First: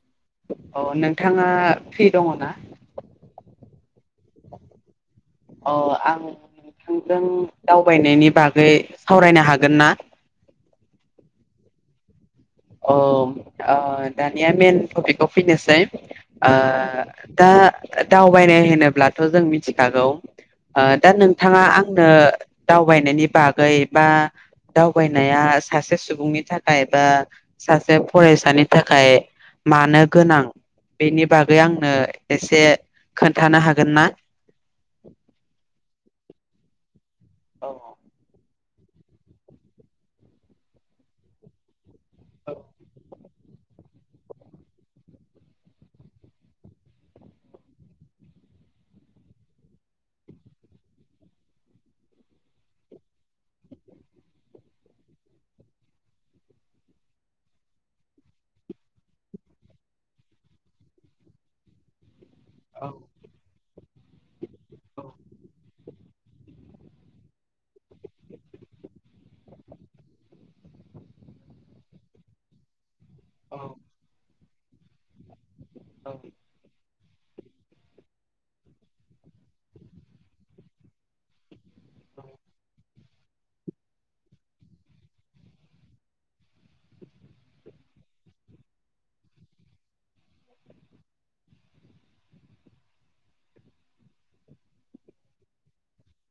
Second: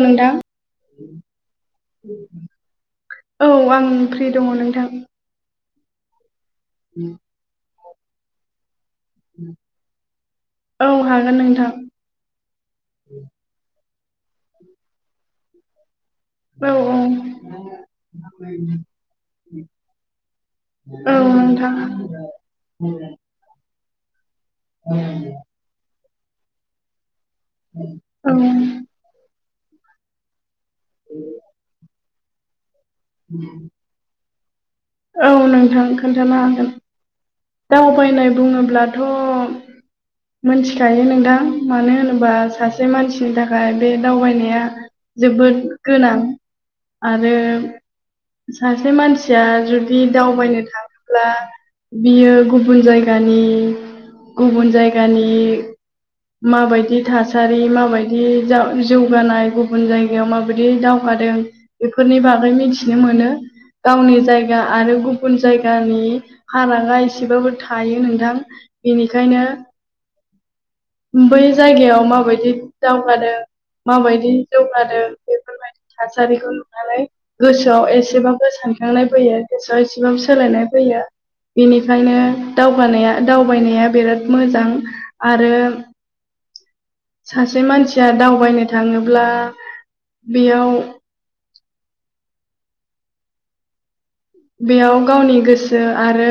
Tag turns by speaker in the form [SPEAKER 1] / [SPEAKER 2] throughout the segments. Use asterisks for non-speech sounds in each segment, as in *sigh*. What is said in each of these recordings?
[SPEAKER 1] नोंथां
[SPEAKER 2] अ नोंथाङा फ्रि दङ ना?
[SPEAKER 1] औ आं फ्रि दङ नोंथां
[SPEAKER 2] अ आं नोंथांजों दावबायनायनि बागै सावरायनो हागोन ना
[SPEAKER 1] औ हागोन नोंथां
[SPEAKER 2] औ दानिया ओ मेन टपिकआव फैनोसै ओ
[SPEAKER 1] औ
[SPEAKER 2] दा दावबायनाय होनोब्लाथ' जों मिथिखागौ ओ दा
[SPEAKER 1] औ
[SPEAKER 2] नोंथाङा
[SPEAKER 1] नोंथां
[SPEAKER 2] आंनो दावबायनायनि बागै बा दावबायनाया सासे सुबुंनि थाखाय बा सासे
[SPEAKER 1] औ
[SPEAKER 2] फरायसानि थाखाय मानो गोनां बेनि बागै आंनो एसे खोन्थानो हागोन ना
[SPEAKER 1] औ नोंथां खोन्थानो हागोन।
[SPEAKER 2] औ
[SPEAKER 1] दावबायनाय बुङोब्ला थ' मोनथिखायै नोंथां मानो होनोबा
[SPEAKER 2] औ
[SPEAKER 1] सासे मान सिनि थाखाय बे दावबायनाया जोबोद गोनां। आरो सासे मानसिया जुदि दावबायनो थाङोब्ला बियो गुबुन जायगानि गुबुन जायगानि माबायदि थासारि माबायदि जौगानाय गुबुन जायगायाव माबायदि दाव गादों बेफोरनि बागै
[SPEAKER 2] औ
[SPEAKER 1] मिथिनो मोनो। गावनि जाय गा आरो
[SPEAKER 2] औ
[SPEAKER 1] गुबुन जायगानि फारागा एसेबाबो थायो नोंथां बेनिखायनो
[SPEAKER 2] *inaudible*
[SPEAKER 1] बै जायगायाव माबायदि दावगादों
[SPEAKER 2] औ
[SPEAKER 1] माबायदि जौगादों बेफोरबायदि थासारिखौ नुनानै गोसोआव एसेबाबो सानखांनाय फैयो गोसोआव एसेबाबो सोलायनाय फैयो । बेनिखायनो दावगानाया दावबायनाया बिराद मोजां आरो सासे मानसिया दावबायनो थाङोब्ला बेयाव
[SPEAKER 2] *inaudible*
[SPEAKER 1] बेयाव गावनि गोसो आरो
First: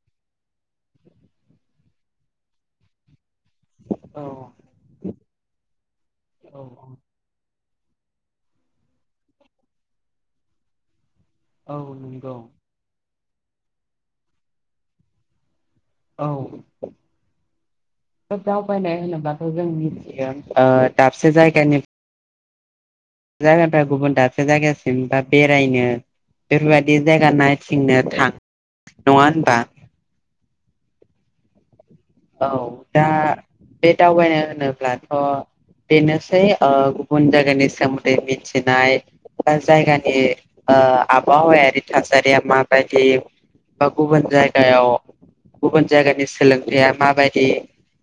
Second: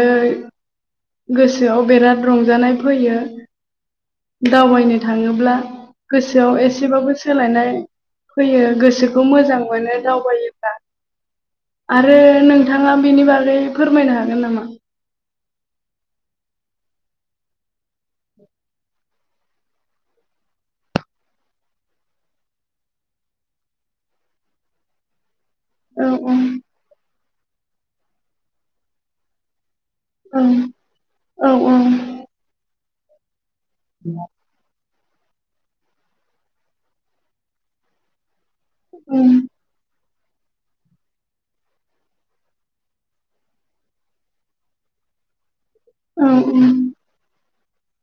[SPEAKER 1] गोसोआव बिराद रंजानाय फैयो।
[SPEAKER 2] औ
[SPEAKER 1] दावबायनो थाङोब्ला गोसोआव
[SPEAKER 2] औ
[SPEAKER 1] एसेबाबो सोलायनाय फैयो गोसोखौ मोजां मोनो दावबायोब्ला।
[SPEAKER 2] औ
[SPEAKER 1] आरो
[SPEAKER 2] नंगौ
[SPEAKER 1] नोंथाङा बेनि बागै फोरमायनो हागोन नामा?
[SPEAKER 2] औ! दावबायनाय होनोबाथ' जों मिथियो दाबसे जायगानि- जायगाफ्रा गुबुन दाबसे जायगासिम बा बेरायनो
[SPEAKER 1] औ
[SPEAKER 2] बेफोरबायदि जायगा नायथिं नो थां नङा होनबा?
[SPEAKER 1] औ! औ! औ!
[SPEAKER 2] औ दा बे दावबायनाय होनोब्ला- बेनोसै गुबुन जायगानि सोमोन्दै मिथिनाय बा जायगानि- बे आबहावाया थासारिया मा बादि- बा गुबुन जायगायाव- गुबुन जायगानि
[SPEAKER 1] औ
[SPEAKER 2] सोलोंथाया माबायदि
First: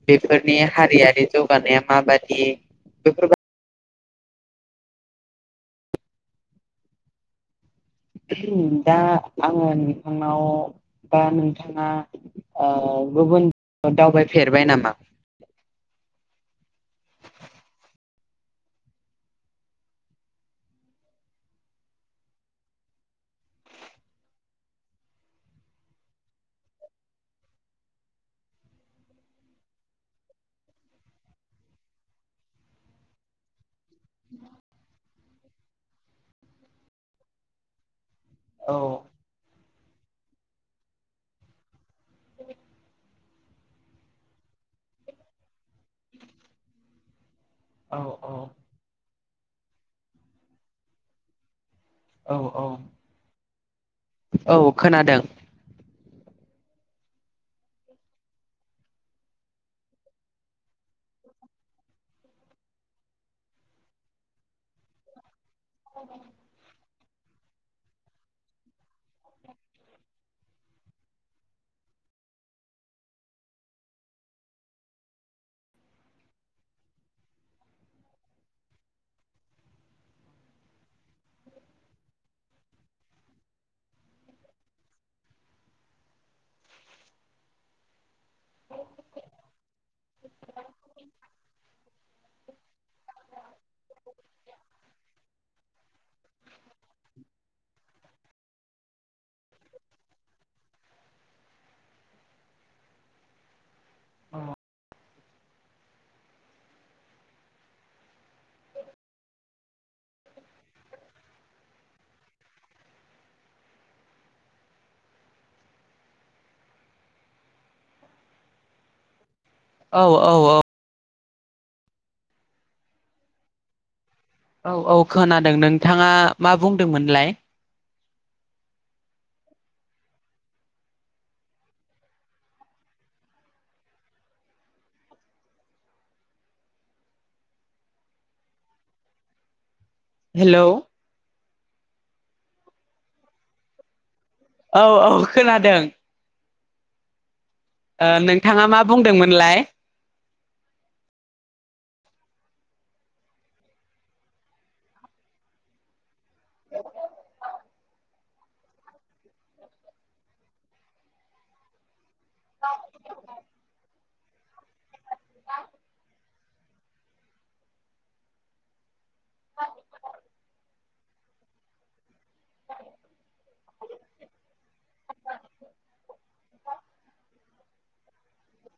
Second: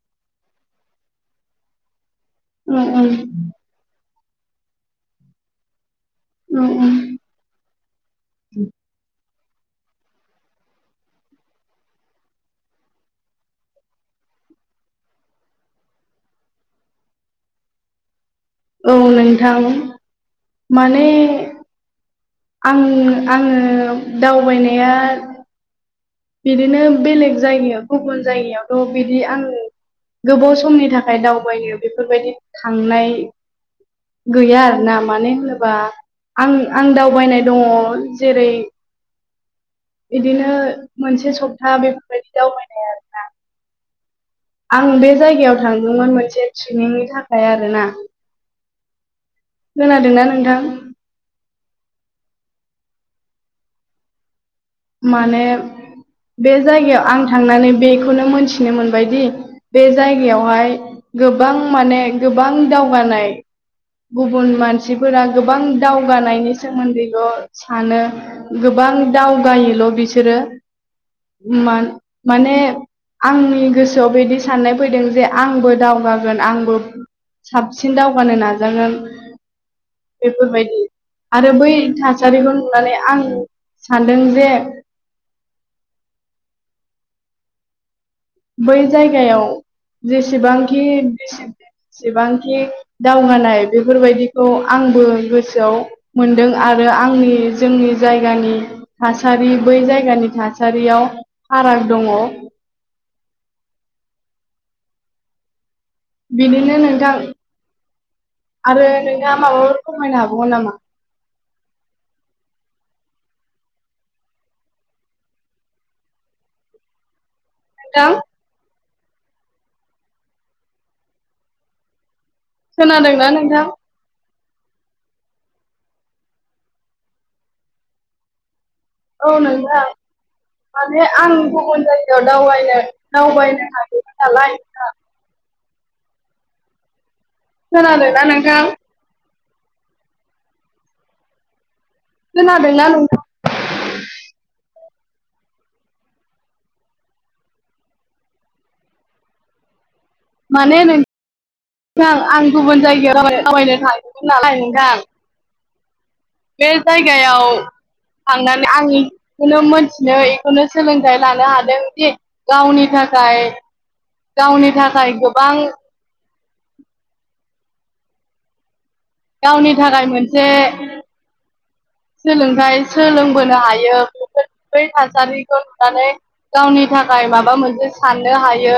[SPEAKER 2] बेफोरनि हारियारि जौगानाया माबायदि- ए
[SPEAKER 1] औ
[SPEAKER 2] बेफोरबादि-
[SPEAKER 1] उम - उम
[SPEAKER 2] दा आङो नोंथांनाव बा नोंथाङा- गुबुनाव दावबायफेरबाय नामा?
[SPEAKER 1] औ नोंथां माने- आं आङो दावबायनाया- बिदिनो बेलेग जायगायावथ' गुबुन जायगायावथ' बिदि आङो- गोबाव समनि थाखाय दावबायो बेफोरबायदि थांनाय- गैया आरोना माने होनोबा आं आं दावबायनाय दङ- जेरै-
[SPEAKER 2] औ
[SPEAKER 1] बिदिनो मोनसे सप्ता बे,, आं बे जायगायाव थांगदोंमोन मोनसे ट्रेनिंनि थाखाय आरोना-
[SPEAKER 2] औ
[SPEAKER 1] खोनादोंनाा नोंथां?
[SPEAKER 2] औ! औ! औ खोनादों!
[SPEAKER 1] माने बे जायगायाव आं थांनानै बेखौनो मोनथिनो मोनबायदि बे जायगायावहाय- गोबां माने गोबां दावगानाय गुबुन मानसिफोरा- गोबां दावगानायनि सोमोन्दैल' सानो गोबां दावगा- गायोल' बिसोरो माने- आंनि गोसोआव बिदि साननाय फैदों जे आंबो दावगागोन आंबो- साबसिन दावगानो नाजागोन। बेफोरबायदि ।आरो बै थासारिखौ नुनानै आं सानो- नों जे- बै जायगायाव जेसेबांखि- जसेबांखि दावगानाय बेफोरबायदिखौ आंबो गोसोआव मोनदों आरो- आंनि जोंनि जायगानि थासारि बै जायगानि थासारियाव फाराग- दङ। बिनिनो नोंथां- आरो नोंहा माबाफोर फोरमायनो हाबावगोन नामा?
[SPEAKER 2] *inaudible*
[SPEAKER 1] नोंथां?
[SPEAKER 2] औ! औ! औ!
[SPEAKER 1] खोनादोंना नोंथां?
[SPEAKER 2] औ! औ! खोनादों नोंथाङा मा बुंदोंमोनलाय?
[SPEAKER 1] औ नोंथां। माने आं गुबुन जायगायाव दावबायनो, दावबायनो सानदोंमोन नालाय ना- खोनादोंना नोंथां?
[SPEAKER 2] हेल'!
[SPEAKER 1] खोनादोंना नोंथा?
[SPEAKER 2] औ औ खोनादों। ओ नोंथाङा मा बुंदोंमोनलाय?
[SPEAKER 1] माने नों थां आं गुबुन जायगायाव *inaudible* थाबायनो थायोमोन नालाय नोंथां बे जायगायाव थांनानै आंनि *inaudible* खौनो मोनथिनो इखौनो सोलोंथाइ लानो हादों दि गावनि थाखाय। गावनि थाखाय गोबां गावनि थाखाय मोनसे। सोलोंथायाइ सोलोंबोनो हायो बेफोर बै थासारिखौ नुनानै गावनि थाखाय माबा मोनसे साननो हायो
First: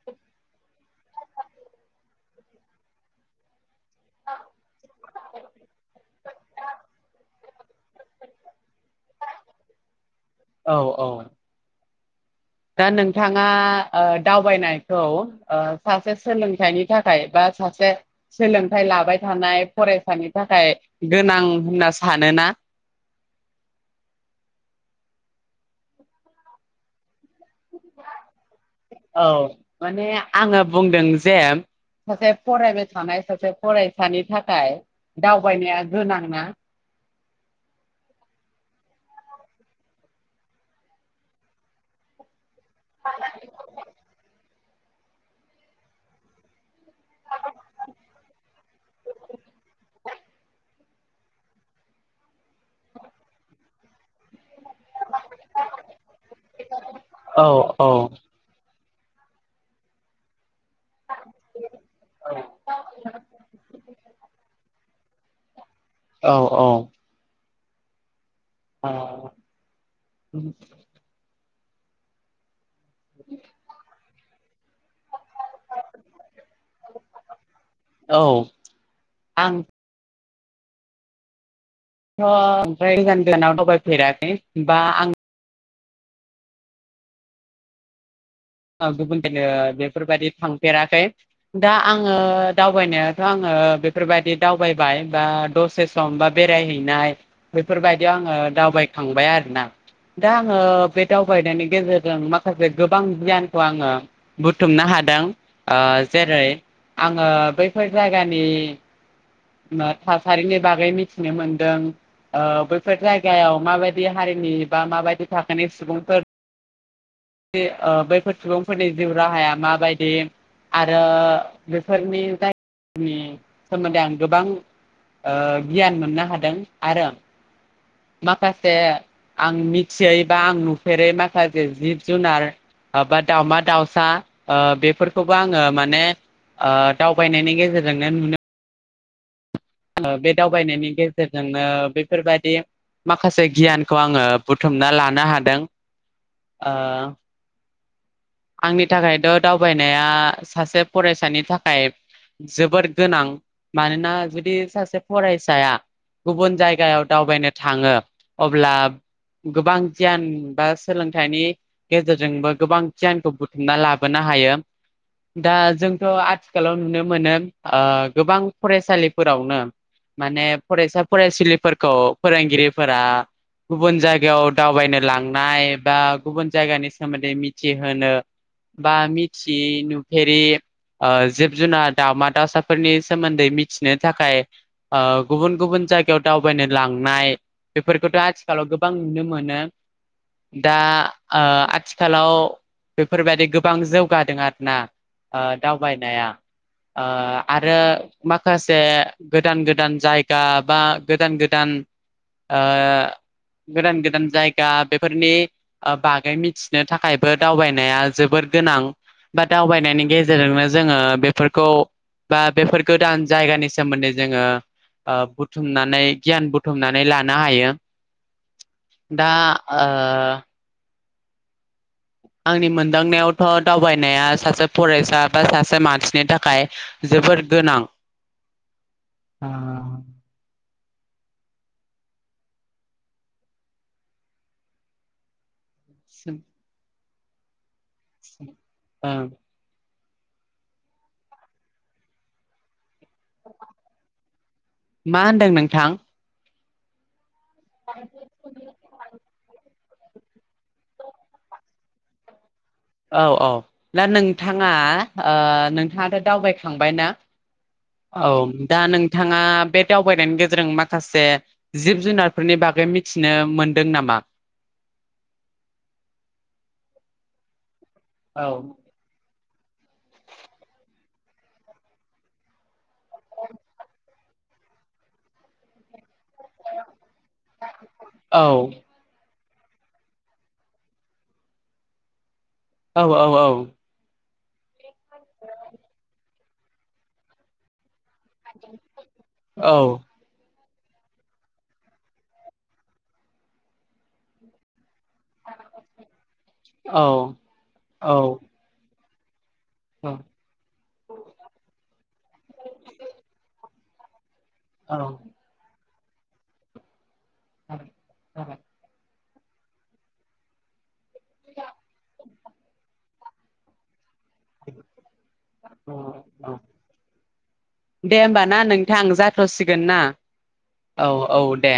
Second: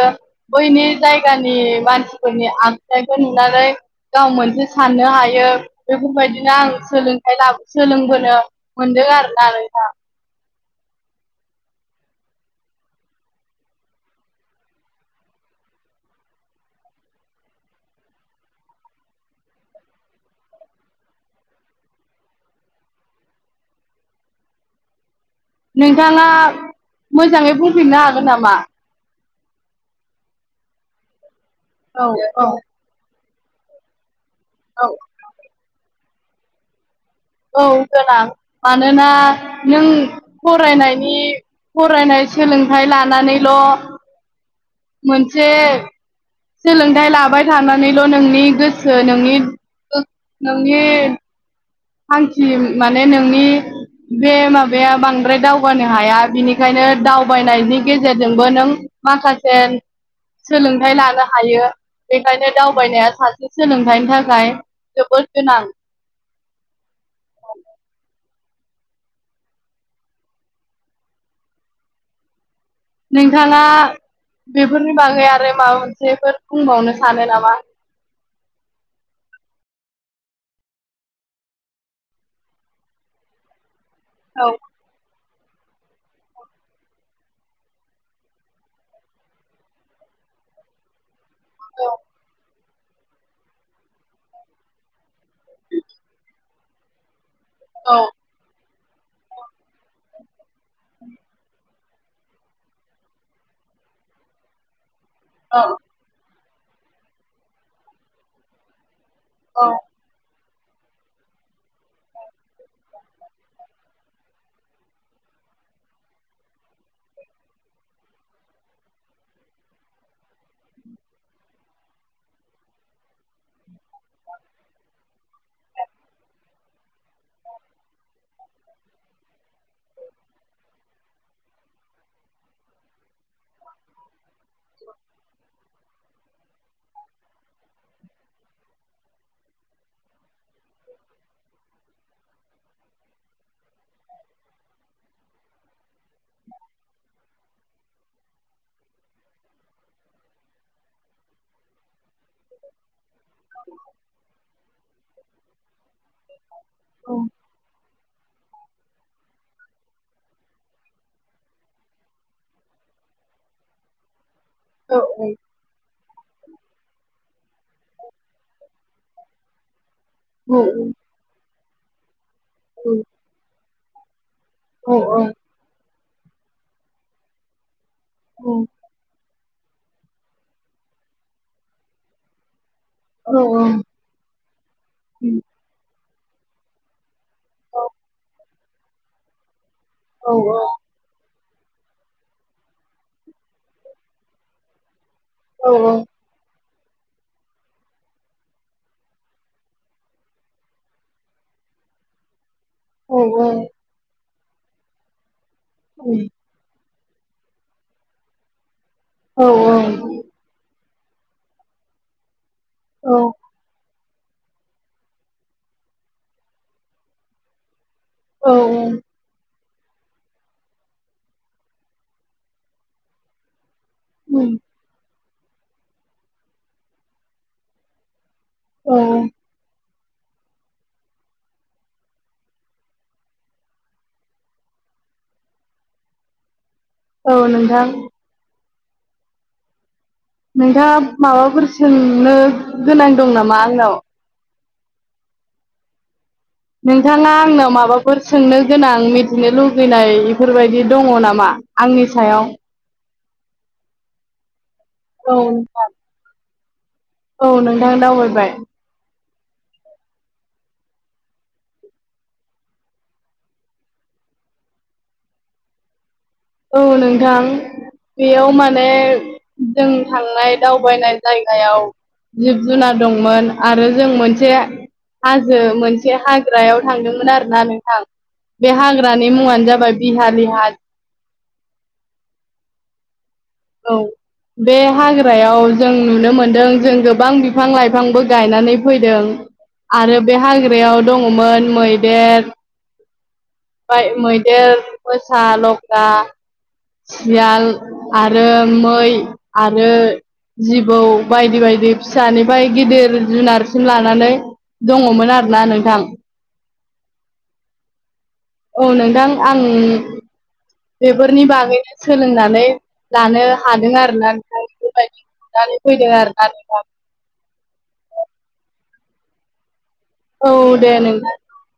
[SPEAKER 1] बै नि जायगानि मानसिफोरनि आखाइखौ नुनानै गाव मोनसे साननो हायो बेफोरबायदिनो आं सोलोंथाइ लाबोन सोलोंबोनो मोनदों आरोना नोंथां
[SPEAKER 2] औ औ। दा नोंथाङा ओ दावबायनायखौ ओ सासे सोलोंथाइनि थाखाय बा सासे सोलोंथाइ लाबाय थानाय फरायसानि थाखाय गोनां होनना सानोना। *unintelligible*
[SPEAKER 1] नोंथाङा मोजाङै बुंफिननो हागोन नामा?
[SPEAKER 2] औ माने आङो बुंदों जे
[SPEAKER 1] औ
[SPEAKER 2] सासे
[SPEAKER 1] औ
[SPEAKER 2] फरायबाय थानाय सासे फरायसानि थाखाय
[SPEAKER 1] औ
[SPEAKER 2] दावबायनाया गोनां ना?
[SPEAKER 1] औ गोनां मानोना नों फरायनायनि फरायनाय सोलोंथाइ लानानैल' मोनसे सोलोंथाइ लाबाय थानानैल' नोंनि गोसो नोंनि *unintelligible* नोंनि थांखि माने नोंनि बे माब बे बांद्राय दावगानो हाया बिनिखायनो
[SPEAKER 2] औ
[SPEAKER 1] दावबायनायनि गेजेरजोंबो नों माखासे सोलोंथाइ लानो हायो बेखायनो दावबायनाया सासे सोलोंथाइनि थाखाय जोबोद गोनां
[SPEAKER 2] औ औ। औ
[SPEAKER 1] नोंथाङा बेफोरनि बागै आ *unintelligible* माबा मोनसेफोर बुंबावनो सानो नामा
[SPEAKER 2] औ आंथ' थ' ओमफ्राय गोजान- गोजानाव दावबायफेराखै
[SPEAKER 1] औ
[SPEAKER 2] बा आं ओ गुबुनफ्रायनो बेफोरबायाददि थांफेराखै। दा आङो दावबायनायाथ' आङो बेफोरबादि दावबायबाय बा दसे सम बा बेरायहैनाय
[SPEAKER 1] औ
[SPEAKER 2] बेफोरबायदियाव आङो दावबाय थांबाय आरोना दा आङो बे दावबायनायनि गेजेरजों माखासे गोबां गियान खौ आङो बुथुमनो हादों
[SPEAKER 1] औ
[SPEAKER 2] ओ जेरै आङो बैफोर जायगानि
[SPEAKER 1] औ
[SPEAKER 2] ओ थासारिनि बागै मिथिनो मोन्दों ओ बैफोर जायगायाव माबायदि हारिनि बा माबायदि थाखोनि सुबुंफोर बे ओ बैफोर सुबुंफोरनि जिउ राहाया माबायदि आरो बेफोरनि जाय नि सोमोन्दै आं गोबां ओ गियान मोननो हादों आरो माखासे आं मिथियै बा आं नुफेरै माखासे जिब जुनार आ बा दाउमा दाउसा ओ बेफोरखौबो आङो माने ओ दावबायनायनि गेजेरजोंनो नुनो *unintelligible* बे दावबायनायनि गेजेरजोंनो बेफोरबादि माखासे गियानखौ आङो बुथुमना लानो हादों। ओ आंनि थाखायथ' दावबायनाया सासे फरायसानि थाखाय जोबोद गोनां मानोना जुदि सासे फरायसाया गुबुन जायगायाव
[SPEAKER 1] औ
[SPEAKER 2] दावबायनो थाङो अब्ला गोबां गियान बा सोलोंथाइनि गेजेरजोंबो गोबां गियानखौ बुथुमना लाबोनो हायो। दा जोंथ' आथिखालाव नुनो मोनो ओ गोबां फरेस्ट सालिफोरावनो माने
[SPEAKER 1] औ
[SPEAKER 2] फरायसा फरायसुलिफोरखौ फोरोंगिरिफोरा गुबुन जायगायाव
[SPEAKER 1] औ
[SPEAKER 2] दावबायनो
[SPEAKER 1] औ
[SPEAKER 2] लांनाय बा गुबुन जायगानि सोमोन्दै मिथ होनो
[SPEAKER 1] औ
[SPEAKER 2] बा मिथियि नुफेरि ओ जिब जुनार दाउमा दाउसा फोरनि
[SPEAKER 1] औ
[SPEAKER 2] सोमोन्दै मिथिनो थाखाय ओ
[SPEAKER 1] उम
[SPEAKER 2] गुबुन गुबन जाय गायाव दावबायनो लांनाय
[SPEAKER 1] औ
[SPEAKER 2] बेफोरखौथ' आथिखालाव गोबां नुनो मोनो।
[SPEAKER 1] औ
[SPEAKER 2] दा ओ आथिखालाव बेफोरबायदि गोबां जौगादों आरो ना ओ
[SPEAKER 1] औ
[SPEAKER 2] दावबायनाया। ओ आरो माखासे गोदान गोदान जायगा बा गोदान गोदान *inaudible* ओ
[SPEAKER 1] औ उम औ
[SPEAKER 2] गोदान गोदान जायगा बेफोरनि ओ बागै मिथिनो थाखाय बो दावबायनाया जोबोद गोनां बा
[SPEAKER 1] औ
[SPEAKER 2] दावबायनायनि गेजेरजोंनो जोङो बेफोरखौ बा बेफोर
[SPEAKER 1] औ
[SPEAKER 2] गोदान जायगानि सोमोन्दै जोङो ओ बुथुमनानै गियान बुथुमनानै लानो हायो। दा ओ आंनि मोनदांनायावथ' दावबायनाया
[SPEAKER 1] उम
[SPEAKER 2] सासे फरायसा बा सासे मानसिनि थाखाय जबोद गोनां।
[SPEAKER 1] औ
[SPEAKER 2] *inaudible*
[SPEAKER 1] औ नोंथां
[SPEAKER 2] ओं।
[SPEAKER 1] नोंथाङा माबाफोर सोंनो गोनां दं नामा आंनाव?
[SPEAKER 2] मा होनदों नोंथां?
[SPEAKER 1] नोंथाङा आंनाव माबाफोर सोंनो गोनां मिथिनो लुबैयो लगैनाय बेफोरबायदि दङ नामा आंनि सायाव?
[SPEAKER 2] औ औ दा नोंथाङा ओ
[SPEAKER 1] औ नोंथां
[SPEAKER 2] नोंथाङाथ' दावबायख- खांबायना?
[SPEAKER 1] औ नोंथां
[SPEAKER 2] औ
[SPEAKER 1] दावबायबाय
[SPEAKER 2] दा नों बिथाङा बे दावबायनायनि गेजेरजों माखासे जिब जुनारफोरनि बागै मिथिनो मोनदों नामा *inaudible*
[SPEAKER 1] औ नोंथां
[SPEAKER 2] औ
[SPEAKER 1] बेयाव माने जों थांनाय दावबायनाय जायगायाव जिब जुनार दंमोन आरो जों मोनसे हाजो मोनसे मोनसे हाग्रायाव थांदोंमोन आरोना नोंथां
[SPEAKER 2] औ
[SPEAKER 1] बे हाग्रानि मुङानो जाबाय बिहा लिहा हा-
[SPEAKER 2] औ औ औ
[SPEAKER 1] औ। बे हाग्रायाव जों नुनो मोनदों जों गोबां बिफां लाइ- लाइफांबो गायनानै फैदों
[SPEAKER 2] औ
[SPEAKER 1] आरो बे हाग्रायाव- बेयाव दङमोन मैदेर ओफ्राय मैदेर मोसा लख्रा।
[SPEAKER 2] औ
[SPEAKER 1] सियाल
[SPEAKER 2] औ
[SPEAKER 1] आरो मै। आरो जिबौ बायदि बायदि फिसानिफ्राय गिदिर जुनार सिम लानानै
[SPEAKER 2] औ
[SPEAKER 1] दङमोन आरोना नोंथां। औ
[SPEAKER 2] *inaudible*
[SPEAKER 1] नोंथां आं बेफोरनि बाग सोलोंनानै लानो हादों आरोना फैदों आरो
[SPEAKER 2] दे होमबा ना नोंथां जाथ'सिगोन ना?
[SPEAKER 1] औ दे
[SPEAKER 2] औ
[SPEAKER 1] नोंथां।
[SPEAKER 2] औ दे